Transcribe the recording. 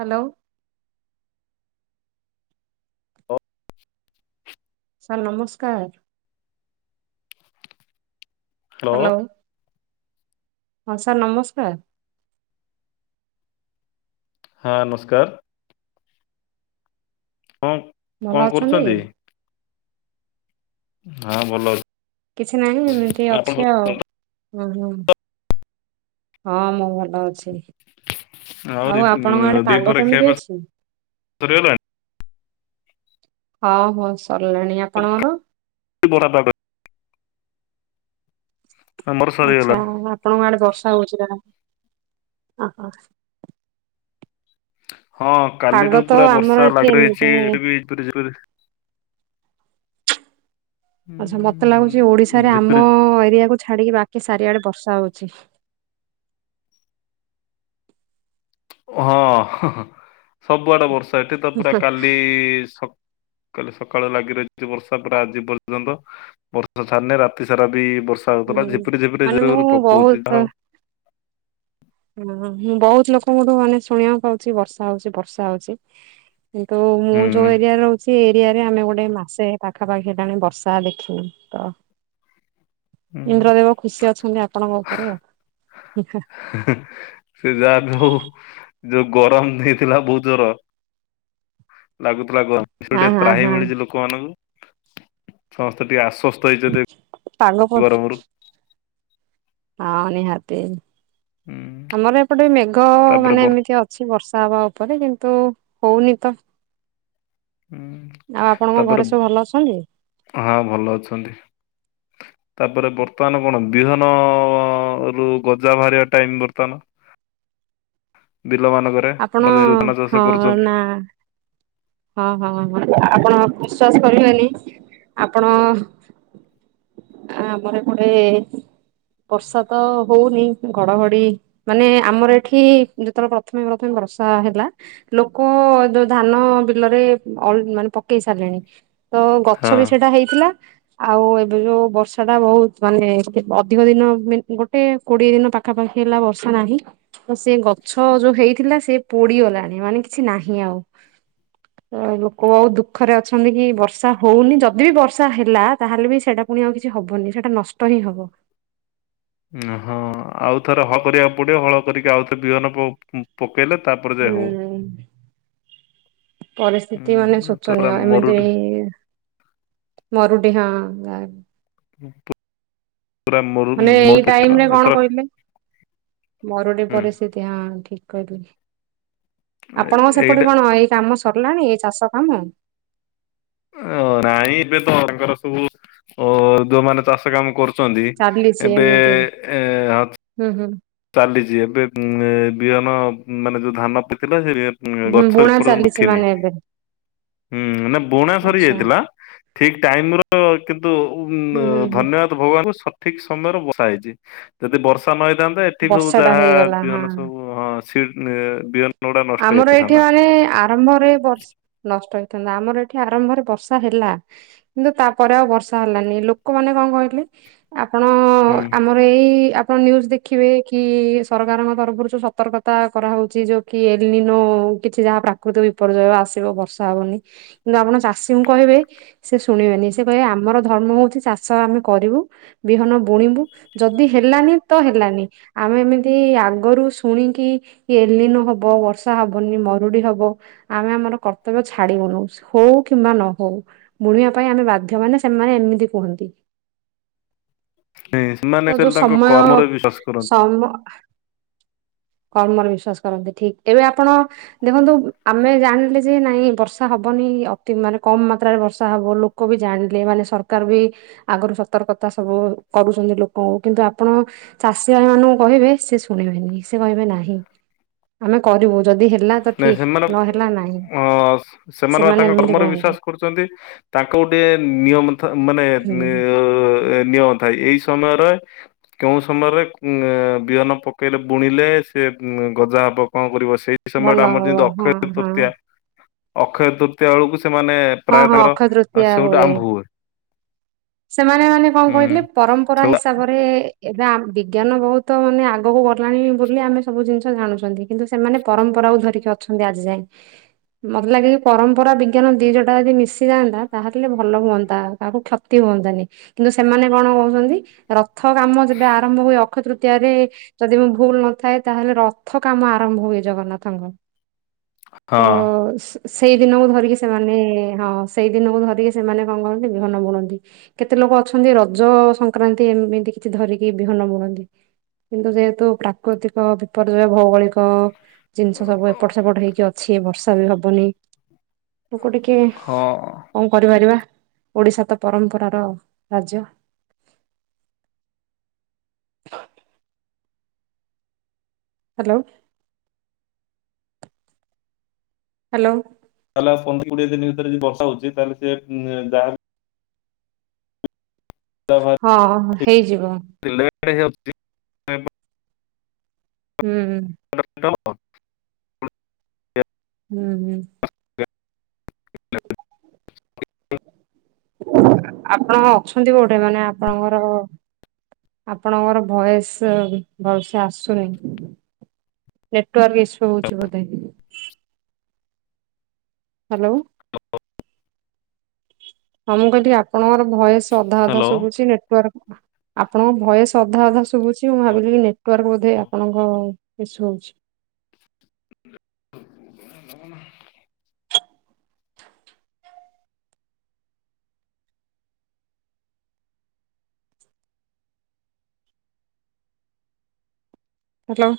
Hello. ଅ। Sir ନମସ୍କାର। Hello hello ହଁ ସାର୍ ନମସ୍କାର। ହଁ ନମସ୍କାର। ହଁ। କଣ ଭଲ ଅଛନ୍ତି। କରୁଛନ୍ତି? ହଁ ଭଲ। କିଛି ନାହିଁ ଏମିତି ଆପଣ ଅଛି ଆଉ। ହୁଁ ହୁଁ ହଁ ମୁଁ ଭଲ ଅଛି। ଆଉ ଆପଣଙ୍କ ଆଡେ ପାଗ କେମିତି ଅଛି? ସରିଗଲା ହଉ ହଉ ସରିଲାଣି ଆ [unintelligible] ପାଗ। ଆମର ସରିଗଲା ଆଚ୍ଛା ଆଉ ଆପଣଙ୍କ ଆଡେ ବର୍ଷା ହଉଛି ନା। ଅ ହ। ହଁ ପାଗ କାଲିଠୁ ତ ପୁରା ଆମର ବର୍ଷା ଏଠି ଲାଗି ଏମିତି ରହିଛି ଏଠି ବି [unintelligible] ଆଚ୍ଛା ମତେ ଉଁ, ଲାଗୁଛି ଓଡିଶାରେ ଝିପିରି ଆମ ଏରିଆକୁୁ ଛାଡିକି ବାକି ଚାରିଆଡେ ବର୍ଷା ହଉଛି। ହଁ ହଁ ହଁ ସବୁଆଡେ ବର୍ଷା ଏଠି ତ ହୁଁ ପୁରା ହୁଁ। କାଲି ସ କାଲି ସକାଳୁ ଲାଗି ରହିଛି ବର୍ଷା ପୁରା ଆଜି ପର୍ଯ୍ୟନ୍ତ ବର୍ଷା ଛାଡ଼ିନେ ରାତି ସାରା ବି ବସ ସା ହଉଥିଲା ହୁଁ ଝିପିରି ଝିପିରି ମାନେ [unintelligible] ମୁଁ ପକଉଛି ବହୁତ [unintelligible] ହୁଁ ମୁଁ ବହୁତ ଲୋକଙ୍କଠୁ ମାନେ ଶୁଣିବାକୁ ପାଉଛି ବର୍ଷା ହଉଛି ବର୍ଷା ହଉଛି। କିନ୍ତୁ ମୁଁ ହୁଁ ଯୋଉ ଏରିଆରେ ରହୁଛି। ଏରିଆରେ ଆମେ ଗୋଟେ ମାସେ ପାଖାପାଖି ହେଲାଣି ବର୍ଷା ଦେଖିନୁ ତ। ହୁଁ। ଇନ୍ଦ୍ରଦେବ ଖୁସି ଅଛନ୍ତି ଆପଣଙ୍କ ଉପରେ ଆ ହି ହା। ହେ ହେ ସେ ଯାହା ବି ହଉ ଯୋଉ ଗରମ ହେଇଥିଲା ବହୁତ ଜୋର। ଲାଗୁଥିଲା ଗ [unintelligible] ଟିକେ ଆଉ ହଁ ହଁ ତ୍ରାହି ହଁ ମିଳିଛି ଲୋକମାନଙ୍କୁ ସମସ୍ତେ ଟିକେ ଆଶ୍ଵ ପାଇଛନ୍ତି ପାଗ ପ ଗରମ ରୁ। ହଁ ନିହାତି ହୁଁ ଆମର ଏପଟେ ମେଘ ତାପରେ ମାନେ ବର୍ ଏମିତି ଅ ଛି ବର୍ଷା ହବା ଉପରେ କିନ୍ତୁ ହଉନି ତ। ହୁଁ। ଆଉ ଆପଣଙ୍କ ତାପରେ ଘରେ ସବୁ ଭଲ ଅଛନ୍ତି? ହଁ ଭଲ ଅଛନ୍ତି। ତାପରେ ବର୍ତ୍ତମାନ କଣ ବିହନରୁ ଗଜା ବାହାରିବା ଟାଇମ ବର୍ତ୍ତମାନ। ବିଲ ମାନଙ୍କ ରେ ଆପଣ [unintelligible] ଧାନ ଚାଷ ହଁ କରୁଛନ୍ତି। ନା ହଁ ହଁ ହଁ ଆପଣ ବିଶ୍ୱାସ କରିବେନି ଆପଣ। ଏ ଆମର ଏପଟେ ବର୍ଷା ତ ହଉନି ଘଡଘଡି। ମାନେ ଆମର ଏଠି ଯେତେବେଳେ ପ୍ରଥମେ ପ୍ରଥମେ ବର୍ଷା ହେଲା। ଲୋକ ଯୋଉ ଧାନ ବି ବିଲରେ ଅଲ ମାନେ ପକେଇ ସାରିଲେଣି ତ ଗଛ ହଁ। ବି ସେଇଟା ହେଇଥିଲା। ଆଉ ଏବେ ଯୋଉ ବର୍ଷା ଟା ବହୁତ ମାନେ ଅଧିକ ଦିନ ମି ଗୋଟେ। କୋଡିଏ ଦିନ ପାଖାପାଖି ହେଲା ବର୍ଷା ନାହିଁ। ତ ସେ ଗଛ ଯୋଉ ହେଇଥିଲା ସେ ପୋଡିଗଲାଣି ମାନେ କିଛି ନାହିଁ ଆଉ। ଅ ଲୋକ ବହୁତ ଦୁଖରେ ଅଛ ଅଛନ୍ତି କି ବର୍ଷା ହଉନି ଯଦି ବି ବର୍ଷା ହେଲା ତାହେଲେ ବି ସେଇଟା ପୁଣି ଆଉ କିଛି ହବନି ସେଟା ନଷ୍ଟ ହିଁ ହବ। ଓ ହଁ ଆଉ ଥରେ ହଳ କରିବାକୁ ପଡିବ ହଳ କରିକି ଆଉଥରେ ବିହନ ପ-ପ ପକେଇଲେ ତାପରେ ଯାଇ ହବ। ଉଁ ପରିସ୍ଥିତି ମାନେ ହୁଁ ପୁରା ଶୋଚନୀୟ ମରୁଡି ଏମିତି-ଇ-ଇ-ଇ ମରୁଡି ହଁ ଗାଁ ରେ। ହଁଞ ମାନେ ଏଇ ଟାଇମ ରେ ଏଥର କଣ କହିଲେ ମରୁଡି ହୁଁ ପରିସ୍ଥି ତି ହଁ ଠିକ କହିଲେ ଆପଣଙ୍କର ଏଇଟା ସେପଟେ କଣ ଏଇ କାମ ସ ସରିଲାଣି ଏଇ ଚାଷ କାମ? ଓ ନାଇଁ ଏବେ ତ ତାଙ୍କର ସବୁ ଅ-ଅ-ଅ ଯୋଉମାନେ ଚାଷ କାମ କରୁ ଛନ୍ତି ଚାଲିଛି ଏବେ-ଏ ଏମିତି ଏ-ଏ-ଏ ହୁଁ ହୁଁ। ଚାଲିଛି ଏବେ ଉ-ଉ-ଉ ଏ ବିହନ ମାନେ ଯୋଉ ଧାନ ପିଥିଲା ସେ ମାନେ ହୁଁ ଗଛ ଏ ବୁଣା ପର୍ଯ୍ୟନ୍ତ ଚାଲିଛି ଉଠିନି ମାନେ ଏବେ ହୁଁ ନା ବୁଣା ସରି ଆଚ୍ଛା ଯାଇଥିଲା ଠିକ ଟାଇମ ର କିନ୍ତୁ ହୁଁ ଉ-ଉ-ଉ ହୁଁ ହୁଁ ଧନ୍ୟବାଦ ଭଗବାନଙ୍କୁ ସଠିକ ସମୟରେ ବର୍ଷା ହେଇଛି ଯଦି ବର୍ଷା ନ ହେଇଥାଆନ୍ତା ଠିକ୍ ସବୁ ବର୍ଷା ଟା ଯାହା-ଆ-ଆ ହେଇଗଲା ହଁ ବିହନ ସବୁ ହଁ ସି ଏ-ଏ-ଏ ବିହନ ଗୁଡା ନଷ୍ଟ ଆମର ଏଇଠି ହେଇଯାଇଥାନ୍ତା। ମାନେ-ଏ-ଏ-ଏ ଆରମ୍ଭରେ ବଷ ନଷ୍ଟ ହେଇଥାନ୍ତା ଆମର ଏଠି ଆରମ୍ଭରେ ବର୍ଷା ହେଲା। କିନ୍ତୁ ତାପରେ ଆଉ ବର୍ଷା ହେଲାନି। ଲୋକମାନେ କଣ କହିଲେ ଆପଣ-ଅ-ଅ-ଅ ହୁଁ ଆମର ଏଇ-ଇ-ଇ ଆ ପଣ ନ୍ୟୁଜ ଦେଖିବେ କି-ଇ-ଇ ସରକାରଙ୍କ ତରଫରୁ ଯୋଉ ସତର୍କତା କରାହେଉଛି ଯୋଉ କି ଏଲି ନୋ-ଓ-ଓ କିଛି ଯାହା ପ୍ରାକୃତିକ ବିପର୍ଯ୍ୟୟ ଆସିବ ବର୍ଷା ହବନି। କିନ୍ତୁ ଆପଣ ଚାଷୀଙ୍କୁ କହିବେ ସେ ଶୁଣିବେନି ସେ କହିବେ ଆମର ଧର୍ମ ହଉଛି ଚାଷ ଆମେ କରିବୁ ବିହନ ବୁଣିବୁ ଯଦି ହେଲାନି ତ ହେଲାନି ଆମେ ଏମିତି ଆଗରୁ ଶୁଣିକି ଏଲି ନହବ ହବ ବର୍ଷା ହବନି ମରୁଡି ହବ। ଆମେ ଆମର କର୍ତ୍ତବ୍ୟ ଛାଡିବୁନୁ ହଉ କିମ୍ବା ନ ହଉ। ବୁଣିବା ପାଇଁ ଆମେ ବାଧ୍ୟ ମାନେ ସେମାନେ ଏମିତି କୁହନ୍ତି। ସେମାନେ ତ ଯୋଉ ତାଙ୍କ ସମୟ-ୟ-ୟ କର୍ମରେ ବିଶ୍ଵାସ କରନ୍ତି ସମ ଆ କର୍ମରେ ବିଶ୍ଵାସ କରନ୍ତି ଠିକ ଏବେ ଆପଣ ଦେଖନ୍ତୁ ଆମେ ଜାଣିଲେ ଯେ ନାଇଁ ବର୍ଷା ହବନି ଅତି ମାନେ କମ ମାତ୍ରାରେ ବର୍ଷା ହବ ଲୋ କ ବି ଜାଣିଲେ ମାନେ ସରକାର ବି ଆଗରୁ ସତର୍କତା ସବୁ କରୁଛନ୍ତି ଲୋକଙ୍କୁ କିନ୍ତୁ ଆପଣ ଚାଷୀ ଭାଇ ମାନଙ୍କୁ କହିବେ ସେ ଶୁଣିବେନି ସେ କହିବେ ନାହିଁ ଆମେ କରିବୁ ଯଦି ହେଲା ତ ଠିକ୍ ନହେଲା ନାହିଁ ଓ-ଓ-ଓ ସ ସ ସେମାନେ ତାଙ୍କ ଏମିତି କର୍ମରେ କୁହନ୍ତି ବିଶ୍ୱାସ କରୁଛନ୍ତି। ତାଙ୍କୁ ଗୋଟିଏ-ଏ-ଏ ନିୟମ ଥ ମାନେ-ଏ-ଏ ହୁଁ [unintelligible] ନିୟମ ଥାଏ ଏଇ ସମୟରେ କେଉଁ ସମୟରେ ଏ-ଏ ବିହନ ପକେଇଲେ ବୁଣିଲେ ସେ ଗଜା ହେବ କଣ କରିବ ସେଇ ସେ ଭଲ ସମୟଟା ଆମର ହବ ଯେମିତି ହଁ ଅକ୍ଷୟ ତୃତୀୟା ହଁ ଅକ୍ଷୟ ତୃତୀୟା ବେଳକୁ ସେମାନେ-ଏ-ଏ ହଁ ପ୍ରାୟ ହଁ ତାଙ୍କର ଅକ୍ଷୟ ଅ ତୃତୀୟା ସେଉଠୁ ଆମ୍ଭ ହୁଏ। ସେମାନେ ମାନେ କଣ ହୁଁ କହିଲେ ପରମ୍ପରା ସେଉ ହିସାବରେ-ଏ-ଏ-ଏ ଏବେ ଆମ ବିଜ୍ଞାନ ବହୁତ ମାନେ ଆଗକୁ ଗଲାଣି ବୋଲି ଆମେ ସବୁ ଜିନିଷ ଜାଣୁଛନ୍ତି। କିନ୍ତୁ ସେମାନେ ପରମ୍ପରାକୁ ଧରିକି ଅଛନ୍ତି ଆଜି ଯାଏଁ। ମତେ ଲାଗେ କି ପରମ୍ପରା ବି ବିଜ୍ଞାନ ଦୁଇଜୋଟା ଯଦି ମିଶି ଯାଆନ୍ତା ତାହେଲେ ଭଲ ହୁଅନ୍ତା କାହାକୁ କ୍ଷ ତି ହୁଅନ୍ତାନି କିନ୍ତୁ ସେମାନେ କଣ କହୁଛନ୍ତି ରଥ କାମ ଯେବେ ଆରମ୍ଭ ହୁଏ ଅକ୍ଷୟତୂ ତୀୟା ରେ ଯଦି ମୁଁ ଭୁଲ ନଥାଏ ତାହେଲେ ରଥ କାମ ଆରମ୍ଭ ହୁଏ ଜଗନ୍ନାଥଙ୍କ। ହଁ ତ-ଅ-ଅ ସି ସେଇ ଦିନକୁ ଧରିକି ସେମାନେ ହଁ, ସେଇ ଦିନକୁ ଧରିକି ସେମାନେ କଣ କରନ୍ତି? ବିହନ ବୁଣନ୍ତି। କେତେ ଲୋକ ଅଛନ୍ତି ରଜ ସଂକ୍ରାନ୍ତି, ଏମିତି କିଛି ଧରିକି ବିହନ ବୁଣନ୍ତି। କିନ୍ତୁ, ଯେହେତୁ ପ୍ରାକୃତିକ ବିପର୍ଯ୍ୟୟ ଭୌଗୋଳିକ ଜିନିଷ ସବୁ ଏପଟ ସେପଟ ହେଇକି ଅଛି, ବର୍ଷା ବି ହବନି। ଲୋକ ଟିକେ ହଁ। କଣ କରିପାରିବା? ଓଡିଶା ତ ପରମ୍ପରା ର ରାଜ୍ୟ। ହ୍ୟାଲୋ। ହ୍ୟାଲୋ। ତା, ହେଲେ ଆଉ ପନ୍ଦର କୋଡିଏ ଦିନି ଭିତରେ ଯି ବର୍ଷା ହଉଛି, ତାହଲେ ସିଏ-ଏଁ ଯାହାଲେ ଯା ଭାର୍ ହଁ, ହେଇଯିବ। ଟିଲେଟ୍ ହେଇଯାଇଛି। ହୁଁ, ହୁଁ। [inaudible] ହୁଁ, ହୁଁ। [inaudible] ଆପଣ ଅଛନ୍ତି କୋଉଠେ? ମାନେ ଆପଣଙ୍କର ଆପଣଙ୍କର ଭଏସ୍ ଭଲ୍ ସେ ଆସୁନି। ନେଟ୍ ୱାର୍କ ଇଶୁ ହଉଛି ବଧେ! ହାଲୋଓ। ତ ଅ ଅ। ହଁ, ମୁଁ କହିଲି ଆପଣଙ୍କର ଭଏସ୍ ଅଧା ଅଧା ହ୍ୟାଲୋ। ଶୁଭୁଛି, ନେଟ୍ ୱାର୍କ ଆପଣଙ୍କ ଭଏସ୍ ଅଧା ଅଧା ଶୁଭୁଛି, ମୁଁ ଭାବିଲି କି ନେଟ୍ ୱାର୍କ ବୋଧେ ଆପଣଙ୍କ ଇସୁ ହଉଛି। [inaudible] ହ୍ୟାଲୋ।